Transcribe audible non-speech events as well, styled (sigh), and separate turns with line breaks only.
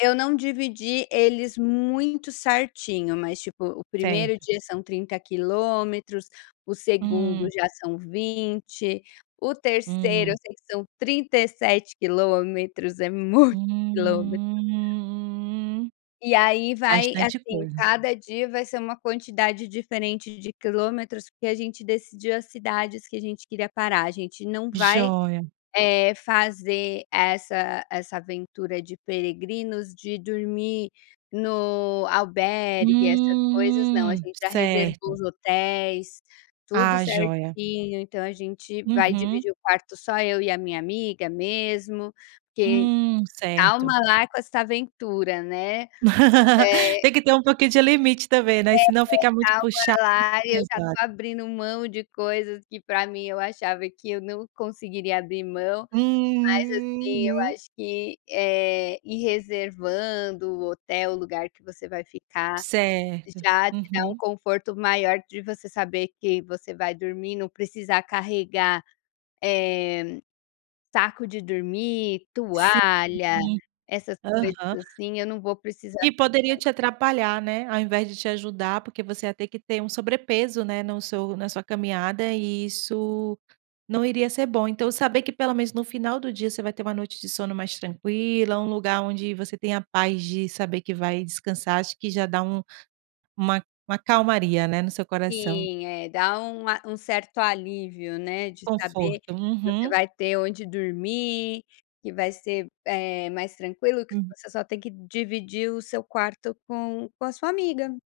Eu não dividi eles muito certinho, mas tipo o 1º
Certo.
dia são 30 quilômetros, o 2º
Hum.
já são 20, o 3º eu
Uhum.
sei que são 37 quilômetros, é muito quilometros.
Hum,
E aí, vai
bastante
assim
coisa.
cada dia vai ser uma quantidade diferente de quilômetros, porque a gente decidiu as cidades que a gente queria parar, a gente não vai,
Jóia.
eh, fazer essa essa aventura de peregrinos, de dormir no albergue, essas coisas não, a
Hum,
gente já reservou
certo.
os hotéis, tudo
Ah, joia.
certinho, então a gente vai
Uhum.
dividir o quarto só eu e a minha amiga mesmo, porque
Hum,
calma
certo.
lá com essa aventura, né,
(laughs)
eh
Tem que ter um pouquinho de limite também, né,
Ei,
senão fica muito
calma
puxado
lá, eu já estou
(unintelligible)
abrindo mão de coisas que para mim eu achava que eu não conseguiria abrir mão, mas assim eu
Uhum.
acho que, eh, ir reservando o hotel, lugar que você vai ficar,
Certo,
já te dá um
uhum.
conforto maior de você saber que você vai dormir, não precisar carregar, eh, saco de dormir,
Sim,
toalha,
uhum,
essas coisas,
aham.
assim, eu não vou precisar
Que poderiam
carregar.
te atrapalhar, né, ao invés de te ajudar, porque você ia ter que ter um sobrepeso, né, no seu na sua caminhada e isso não iria ser bom, então saber que pelo menos no final do dia você vai ter uma noite de sono mais tranquila, um lugar onde você tem a paz de saber que vai descansar, acho que já dá um uma uma calmaria, né, no seu coração.
Sim é dá um a um certo alívio, né, de saber que
Conforto,
você
uhum.
vai ter onde dormir, que vai ser, eh, mais tranquilo que
Uhum.
você só tem que dividir o seu quarto com com a sua amiga.